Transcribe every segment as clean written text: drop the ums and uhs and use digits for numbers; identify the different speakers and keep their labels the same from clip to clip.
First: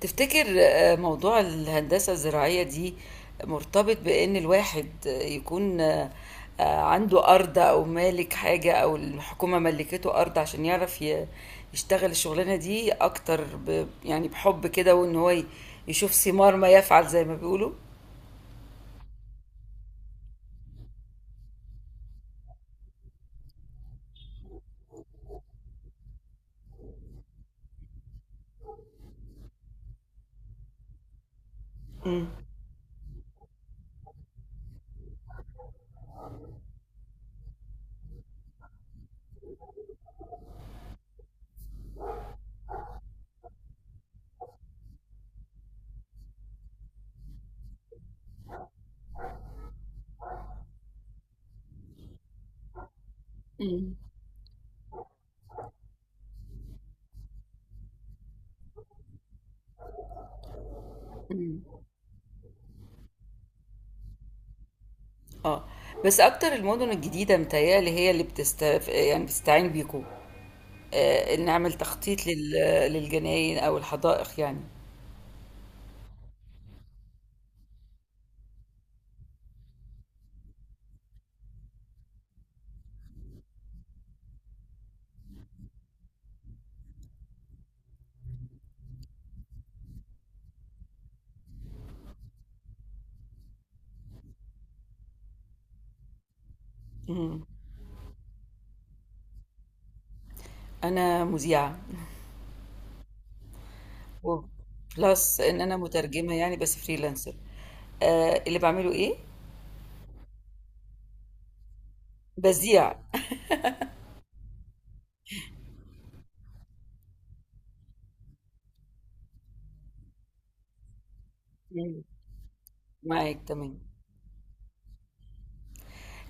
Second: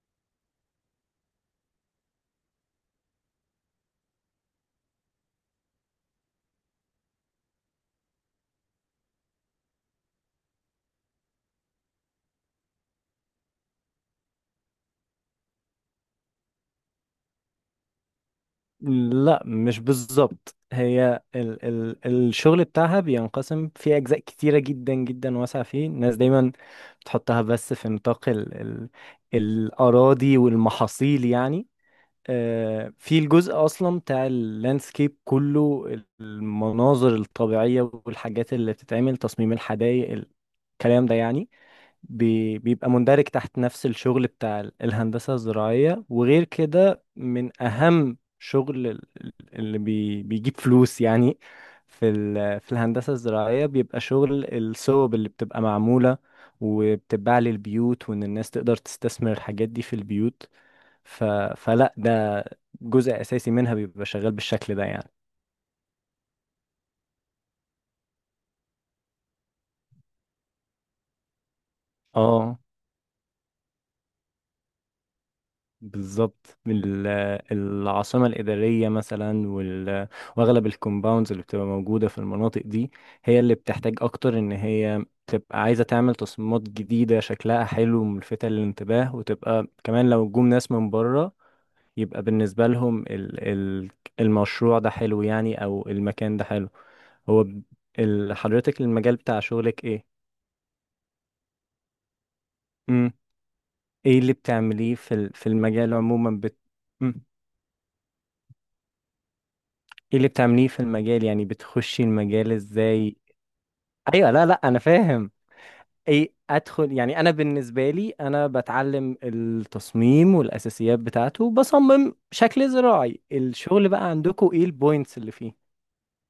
Speaker 1: تفتكر موضوع الهندسة الزراعية دي مرتبط بإن الواحد يكون عنده أرض أو مالك حاجة أو الحكومة ملكته أرض عشان يعرف يشتغل الشغلانة دي أكتر يعني بحب كده وإن هو يشوف ثمار ما يفعل زي ما بيقولوا؟
Speaker 2: لا، مش بالظبط، هي ال الشغل بتاعها بينقسم في أجزاء كتيرة جدا جدا واسعة. فيه الناس دايما بتحطها بس في نطاق ال الأراضي والمحاصيل يعني.
Speaker 1: مم.
Speaker 2: في الجزء أصلا بتاع اللاندسكيب كله، المناظر الطبيعية والحاجات اللي بتتعمل تصميم الحدائق، الكلام ده يعني بيبقى مندرج تحت نفس الشغل بتاع الهندسة الزراعية. وغير كده، من أهم شغل اللي بيجيب فلوس، يعني في الهندسة الزراعية
Speaker 1: مم.
Speaker 2: بيبقى شغل الصوب اللي بتبقى معمولة وبتتباع للبيوت، وإن الناس تقدر تستثمر الحاجات دي في البيوت. ف...
Speaker 1: مم.
Speaker 2: فلا ده جزء أساسي منها بيبقى شغال بالشكل ده يعني.
Speaker 1: اه، بس أكتر المدن الجديدة متهيألي هي اللي بتست، يعني بتستعين بيكوا، إن نعمل تخطيط
Speaker 2: اه،
Speaker 1: للجناين أو الحدائق.
Speaker 2: بالظبط، العاصمة الإدارية مثلا وأغلب الكومباوندز اللي بتبقى موجودة في المناطق دي هي اللي بتحتاج أكتر إن هي تبقى عايزة تعمل تصميمات جديدة شكلها حلو وملفتة للانتباه، وتبقى كمان لو جم ناس من بره، يبقى بالنسبة لهم المشروع ده حلو يعني، أو المكان ده حلو.
Speaker 1: يعني
Speaker 2: هو ب- حضرتك المجال بتاع شغلك إيه؟
Speaker 1: أنا مذيعة.
Speaker 2: مم. إيه اللي بتعمليه في
Speaker 1: وبلس
Speaker 2: في
Speaker 1: إن أنا
Speaker 2: المجال
Speaker 1: مترجمة،
Speaker 2: عموما
Speaker 1: يعني
Speaker 2: بت...
Speaker 1: بس
Speaker 2: مم.
Speaker 1: فريلانسر. اللي بعمله إيه؟
Speaker 2: ايه اللي بتعمليه في المجال، يعني بتخشي المجال
Speaker 1: بذيع.
Speaker 2: ازاي؟ ايوه، لا، لا، انا فاهم. ايه ادخل يعني، انا بالنسبه لي انا بتعلم التصميم والاساسيات بتاعته،
Speaker 1: مم.
Speaker 2: بصمم شكل زراعي.
Speaker 1: معاك، تمام.
Speaker 2: الشغل بقى عندكم، ايه البوينتس اللي فيه؟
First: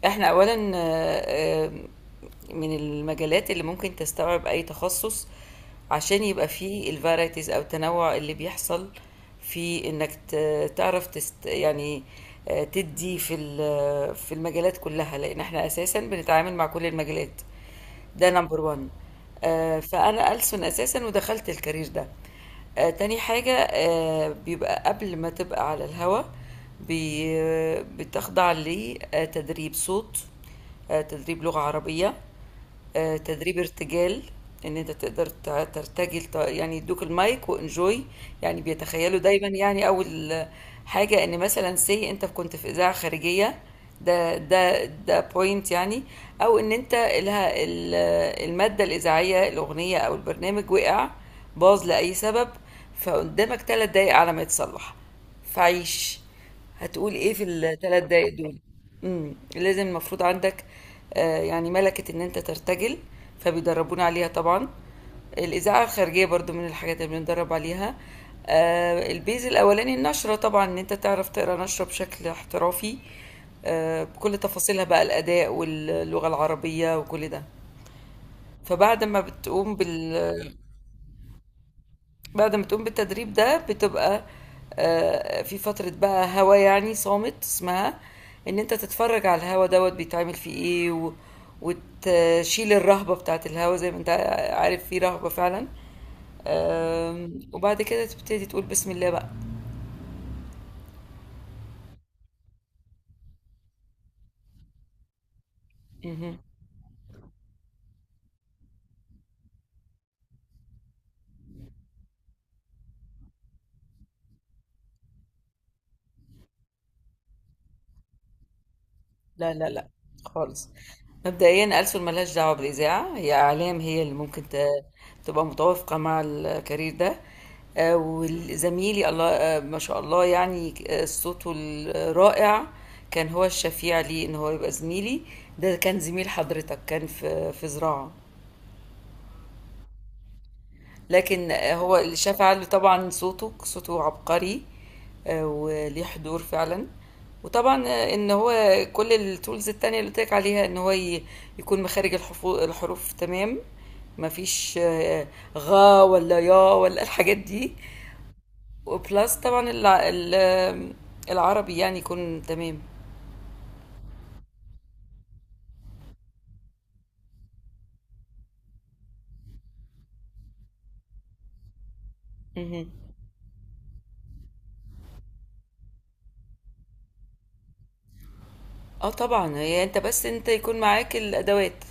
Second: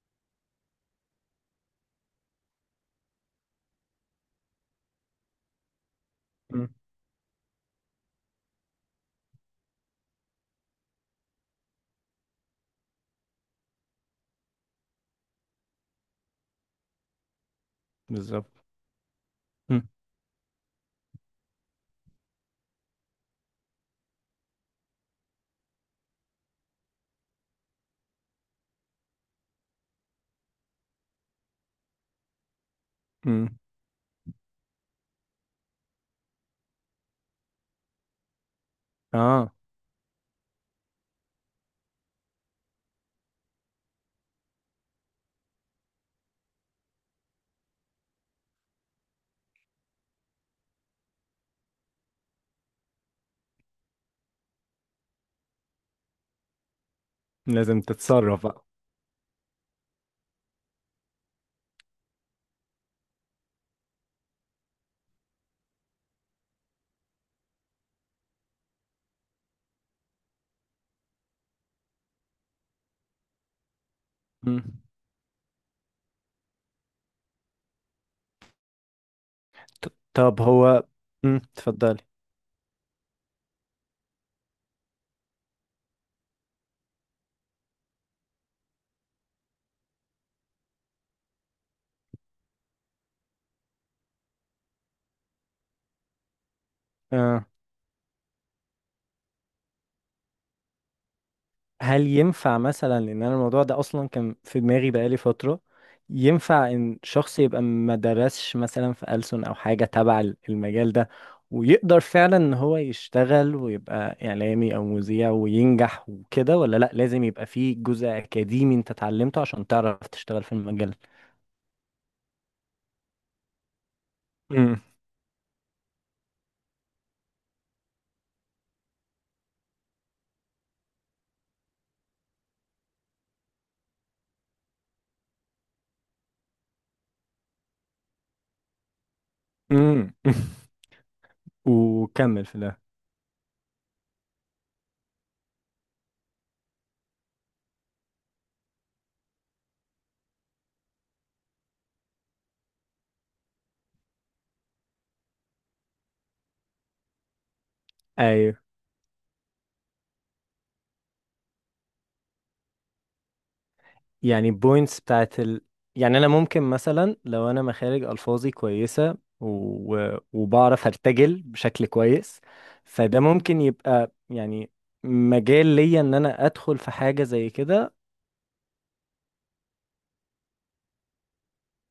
Speaker 1: إحنا أولا، من المجالات اللي ممكن تستوعب أي تخصص عشان يبقى
Speaker 2: مم.
Speaker 1: فيه الفارايتيز أو التنوع اللي بيحصل في إنك تعرف تست يعني، تدي في في المجالات كلها لأن إحنا أساسا بنتعامل مع كل المجالات. ده نمبر
Speaker 2: بالظبط.
Speaker 1: 1.
Speaker 2: مم.
Speaker 1: فانا ألسن اساسا ودخلت الكارير ده. تاني حاجة، بيبقى قبل ما تبقى على الهوا، بتخضع لتدريب صوت، تدريب لغة عربية،
Speaker 2: مم.
Speaker 1: تدريب ارتجال. ان انت تقدر ترتجل، يعني يدوك المايك وانجوي. يعني بيتخيلوا دايما،
Speaker 2: اه.
Speaker 1: يعني اول حاجة ان مثلا سي انت كنت في اذاعة خارجية، ده بوينت يعني. او ان انت لها المادة الاذاعية، الاغنية او البرنامج وقع، باظ لاي سبب، فقدامك 3 دقايق على ما يتصلح، فعيش، هتقول ايه في
Speaker 2: لازم
Speaker 1: الـ 3 دقايق
Speaker 2: تتصرف
Speaker 1: دول؟
Speaker 2: بقى.
Speaker 1: لازم، المفروض عندك يعني ملكة ان انت ترتجل، فبيدربونا عليها طبعا. الإذاعة الخارجية برضو من الحاجات اللي بندرب عليها. البيز الأولاني النشرة، طبعا ان انت تعرف تقرا نشرة بشكل احترافي، بكل
Speaker 2: مم.
Speaker 1: تفاصيلها بقى، الأداء واللغة العربية وكل ده. فبعد ما بتقوم
Speaker 2: طب
Speaker 1: بال
Speaker 2: هو. مم. اتفضلي.
Speaker 1: بعد ما تقوم بالتدريب ده بتبقى في فترة بقى هوا يعني صامت، اسمها ان انت تتفرج على الهوا دوت بيتعمل فيه ايه وتشيل الرهبة بتاعت الهوا، زي ما انت عارف في رهبة فعلا.
Speaker 2: آه.
Speaker 1: وبعد كده تبتدي تقول بسم الله بقى.
Speaker 2: هل ينفع مثلا ان انا، الموضوع ده اصلا كان في دماغي بقالي فترة،
Speaker 1: مهم.
Speaker 2: ينفع ان شخص يبقى ما درسش مثلا في ألسن او حاجة تبع المجال ده، ويقدر فعلا ان هو يشتغل ويبقى اعلامي او مذيع وينجح وكده، ولا لا، لازم يبقى فيه جزء اكاديمي انت اتعلمته
Speaker 1: لا،
Speaker 2: عشان
Speaker 1: لا، لا،
Speaker 2: تعرف تشتغل في
Speaker 1: خالص.
Speaker 2: المجال؟
Speaker 1: مبدئيا ألسن ملهاش دعوة بالإذاعة، هي إعلام، هي اللي ممكن
Speaker 2: امم
Speaker 1: تبقى متوافقة مع الكارير ده. وزميلي الله، ما شاء الله، يعني صوته الرائع كان هو الشفيع لي إن هو يبقى زميلي. ده كان زميل حضرتك، كان في زراعة.
Speaker 2: امم
Speaker 1: لكن هو اللي شاف
Speaker 2: وكمل في
Speaker 1: علي
Speaker 2: ده.
Speaker 1: طبعًا. صوته عبقري. وليه حضور فعلًا، وطبعًا إن هو كل الtools التانية اللي قُلت لك عليها، إن هو يكون مخارج الحروف تمام، ما فيش غ ولا يا ولا الحاجات دي،
Speaker 2: ايوه،
Speaker 1: وplus طبعًا الع ال آه، العربي يعني يكون تمام.
Speaker 2: يعني بوينتس بتاعت. يعني انا ممكن مثلا لو انا مخارج الفاظي كويسه وبعرف ارتجل بشكل كويس،
Speaker 1: اهم.
Speaker 2: فده ممكن يبقى يعني مجال ليا ان انا ادخل في حاجه زي كده.
Speaker 1: طبعًا، هي أنت، بس أنت يكون معاك الأدوات،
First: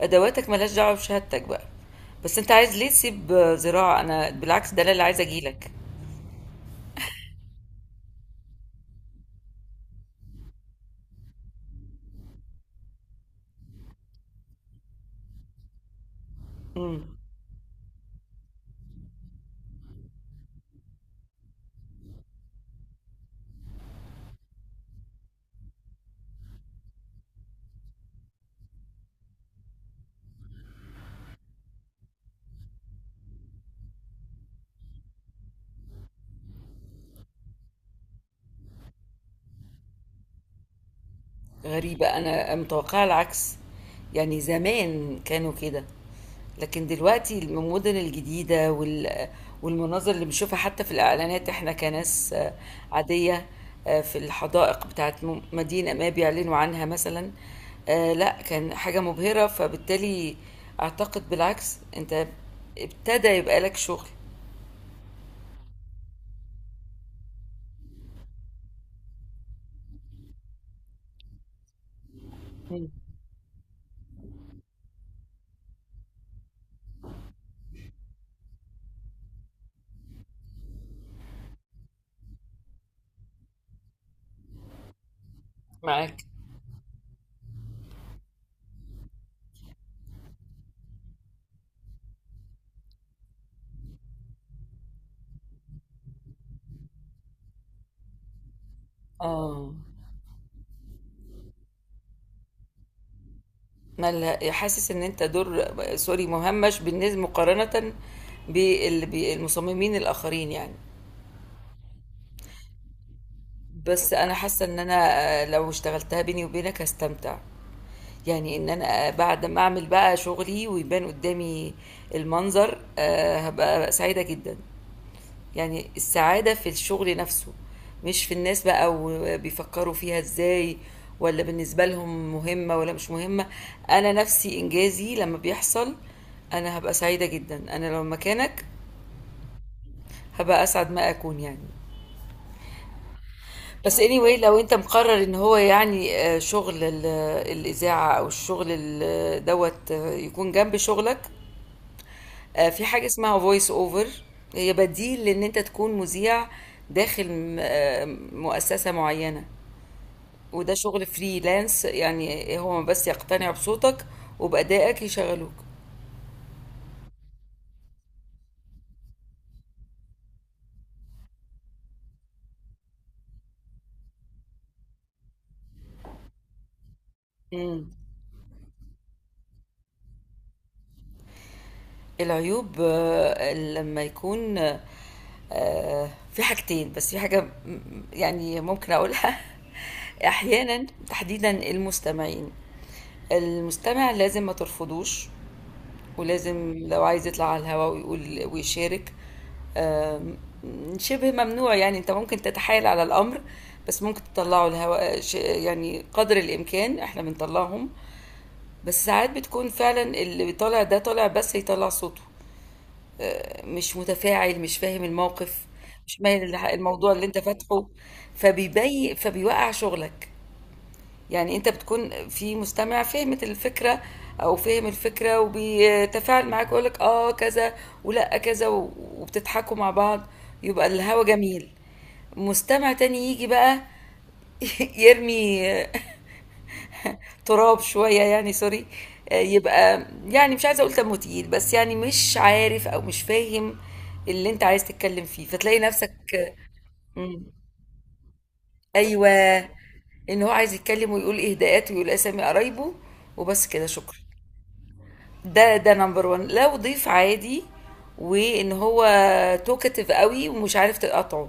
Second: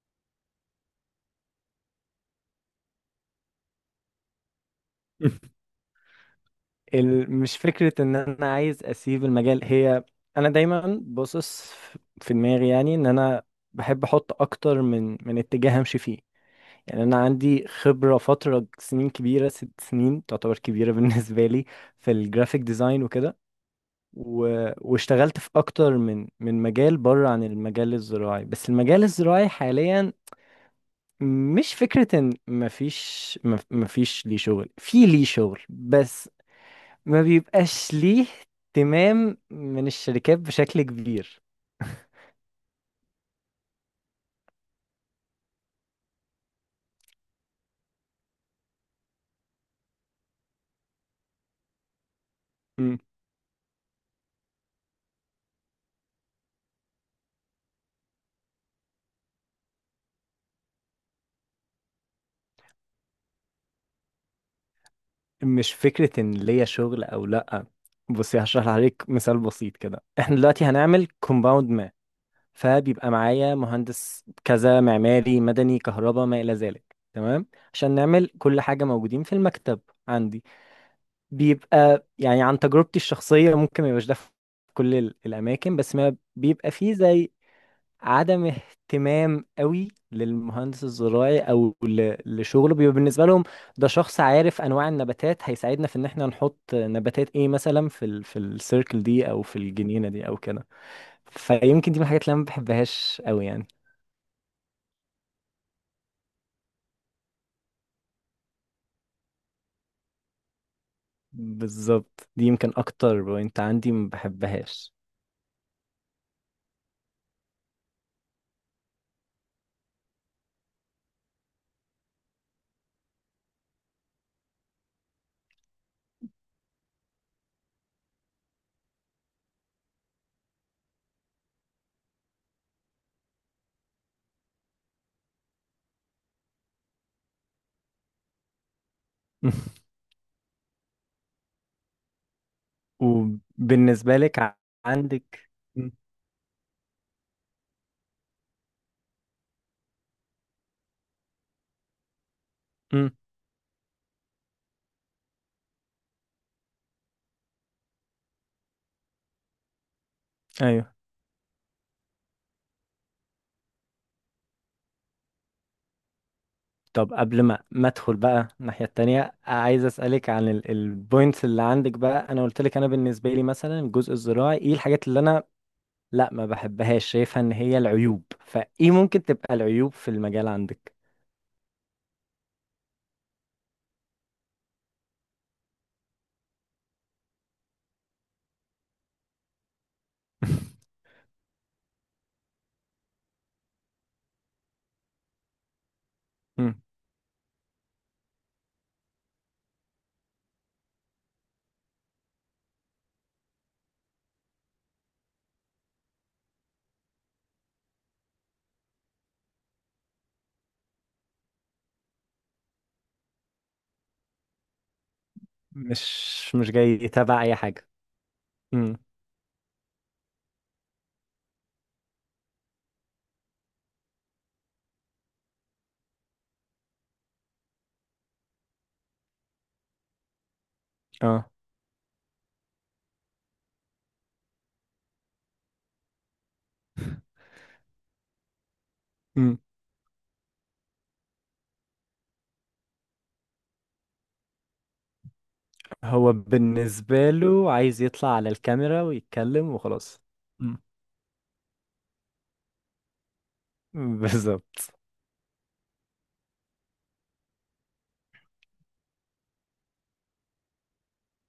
Speaker 1: أدواتك ما لهاش دعوة بشهادتك بقى. بس أنت عايز ليه تسيب زراعة؟ أنا بالعكس، ده أنا اللي عايزة أجي لك.
Speaker 2: مش فكره ان انا عايز اسيب المجال، هي انا دايما باصص في دماغي يعني، ان انا بحب احط اكتر من اتجاه امشي فيه.
Speaker 1: إمم.
Speaker 2: يعني أنا عندي خبرة فترة سنين كبيرة، 6 سنين تعتبر كبيرة بالنسبة لي، في الجرافيك ديزاين وكده و... واشتغلت في أكتر من مجال بره عن المجال الزراعي. بس المجال الزراعي حاليا، مش فكرة إن مفيش مفيش ليه شغل، في ليه شغل بس ما بيبقاش ليه اهتمام من الشركات بشكل كبير.
Speaker 1: غريبة، أنا متوقعة العكس، يعني زمان كانوا كده. لكن دلوقتي المدن الجديدة والمناظر اللي بنشوفها حتى في الإعلانات، إحنا كناس
Speaker 2: م-
Speaker 1: عادية، في الحدائق بتاعة مدينة ما بيعلنوا عنها مثلا، لا كان حاجة مبهرة، فبالتالي أعتقد بالعكس، أنت ابتدى يبقى لك شغل.
Speaker 2: مش فكرة إن ليا شغل أو لأ. بصي، هشرح لحضرتك مثال بسيط كده، احنا دلوقتي هنعمل كومباوند،
Speaker 1: مم.
Speaker 2: فبيبقى معايا مهندس كذا، معماري، مدني، كهرباء، ما إلى ذلك، تمام؟ عشان نعمل كل حاجة موجودين في المكتب عندي. بيبقى يعني عن تجربتي الشخصية، ممكن ما يبقاش ده في كل الأماكن، بس ما
Speaker 1: معاك.
Speaker 2: بيبقى فيه زي عدم اهتمام قوي للمهندس الزراعي أو لشغله. بيبقى بالنسبة لهم ده شخص عارف أنواع النباتات، هيساعدنا في إن إحنا نحط نباتات إيه مثلا في السيركل دي أو في
Speaker 1: اه،
Speaker 2: الجنينة دي أو كده. فيمكن دي من الحاجات اللي أنا ما بحبهاش قوي يعني.
Speaker 1: مالها، حاسس ان انت دور سوري مهمش بالنسبه مقارنه بالمصممين الاخرين يعني.
Speaker 2: بالظبط، دي يمكن اكتر بوينت عندي ما
Speaker 1: بس أنا حاسة إن أنا
Speaker 2: بحبهاش.
Speaker 1: لو اشتغلتها بيني وبينك هاستمتع، يعني إن أنا بعد ما أعمل بقى شغلي ويبان قدّامي المنظر، هابقى سعيدة جدًا. يعني السعادة في الشغل نفسه، مش في الناس بقى وبيفكّروا فيها إزاي والّا بالنسبة لهم مهمة والّا مش مهمة. أنا نفسي إنجازي لمّا بيحصل أنا هابقى سعيدة جدًا، أنا لو مكانك هابقى أسعد ما أكون يعني. بس
Speaker 2: وبالنسبة لك
Speaker 1: anyway لو انت مقرر ان
Speaker 2: عندك.
Speaker 1: هو
Speaker 2: مم.
Speaker 1: يعني، شغل الاذاعه او الشغل دوت يكون جنب شغلك، في حاجه
Speaker 2: مم.
Speaker 1: اسمها فويس اوفر. هي بديل لان انت تكون مذيع داخل مؤسسه معينه، وده
Speaker 2: ايوه.
Speaker 1: شغل فريلانس، يعني هو بس يقتنع بصوتك وبأدائك يشغلوك.
Speaker 2: طب قبل ما ادخل بقى الناحية التانية، عايز اسألك عن البوينتس اللي عندك بقى. انا قلت لك، انا بالنسبة لي مثلا الجزء الزراعي ايه الحاجات اللي انا لا ما بحبهاش، شايفها ان هي
Speaker 1: مم.
Speaker 2: العيوب، فايه ممكن تبقى العيوب في المجال عندك؟
Speaker 1: العيوب، لما يكون في حاجتين، بس في حاجة يعني ممكن أقولها. أحيانا تحديدا المستمعين، المستمع لازم ما ترفضوش، ولازم
Speaker 2: مم.
Speaker 1: لو عايز يطلع على الهواء ويقول ويشارك. آم، شبه ممنوع، يعني انت ممكن تتحايل على الامر، بس ممكن تطلعه الهواء، يعني قدر الامكان احنا بنطلعهم. بس ساعات بتكون فعلا اللي طالع ده طالع بس يطلع صوته، مش متفاعل، مش فاهم الموقف، مش مايل
Speaker 2: مش جاي
Speaker 1: الموضوع اللي انت
Speaker 2: تبع اي
Speaker 1: فاتحه،
Speaker 2: حاجة. مم.
Speaker 1: فبيوقع شغلك. يعني انت بتكون في مستمع فهمت الفكرة او فهم الفكرة وبيتفاعل معاك ويقول لك اه كذا ولا كذا وبتضحكوا مع بعض، يبقى الهوا
Speaker 2: اه،
Speaker 1: جميل. مستمع تاني يجي بقى يرمي تراب شوية، يعني سوري، يبقى يعني مش عايزة أقول تموتيل، بس يعني مش عارف أو مش فاهم اللي أنت عايز تتكلم فيه، فتلاقي نفسك
Speaker 2: هو بالنسبة له عايز يطلع على الكاميرا
Speaker 1: أيوة،
Speaker 2: ويتكلم وخلاص.
Speaker 1: إن هو عايز
Speaker 2: مم.
Speaker 1: يتكلم ويقول إهداءات ويقول أسامي قرايبه وبس كده شكرا.
Speaker 2: بالظبط.
Speaker 1: ده نمبر وان لو ضيف عادي، وإن هو توكتيف قوي ومش عارف تقاطعه،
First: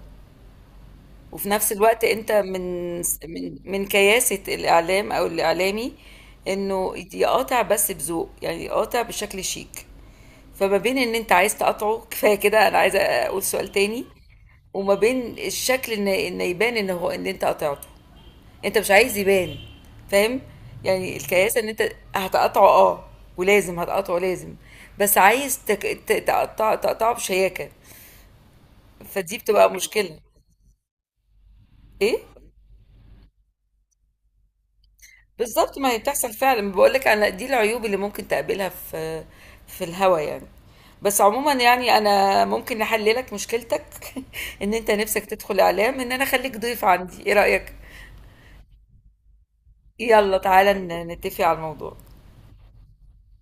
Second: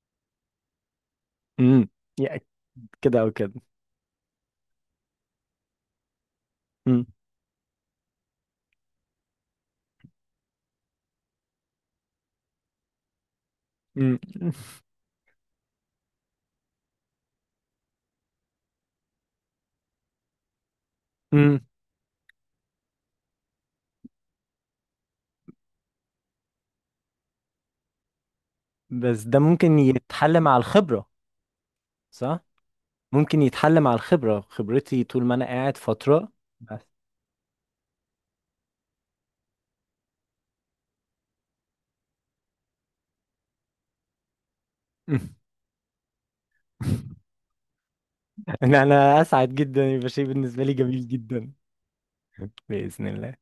Speaker 1: وفي نفس
Speaker 2: امم
Speaker 1: الوقت انت
Speaker 2: يعني
Speaker 1: من
Speaker 2: كده او كده.
Speaker 1: من من كياسة الاعلام او الاعلامي انه
Speaker 2: امم
Speaker 1: يقاطع بس بذوق، يعني يقاطع بشكل شيك. فما بين ان انت عايز تقاطعه كفايه كده، انا عايزه اقول سؤال تاني،
Speaker 2: امم
Speaker 1: وما بين الشكل ان يبان ان هو ان انت قطعته، انت مش عايز يبان، فاهم. يعني
Speaker 2: امم
Speaker 1: الكياسه ان انت هتقطعه، اه، ولازم هتقطعه لازم، بس عايز تك... ت- تقطع تقطعه بشياكه.
Speaker 2: بس
Speaker 1: فدي
Speaker 2: ده
Speaker 1: بتبقى
Speaker 2: ممكن
Speaker 1: مشكله.
Speaker 2: يتحل مع الخبرة.
Speaker 1: ايه.
Speaker 2: صح، ممكن يتحل مع الخبرة، خبرتي طول ما انا
Speaker 1: بالظبط،
Speaker 2: قاعد
Speaker 1: ما هي
Speaker 2: فترة
Speaker 1: بتحصل فعلا،
Speaker 2: بس.
Speaker 1: بقول لك انا دي العيوب اللي ممكن تقابلها في الهوا يعني. بس عموما، يعني انا ممكن احل لك مشكلتك ان انت نفسك تدخل اعلام، ان انا اخليك ضيف عندي، ايه رأيك؟
Speaker 2: ان انا اسعد جدا يبقى شيء
Speaker 1: يلا
Speaker 2: بالنسبة
Speaker 1: تعالى
Speaker 2: لي جميل
Speaker 1: نتفق
Speaker 2: جدا.
Speaker 1: على الموضوع.
Speaker 2: بإذن الله.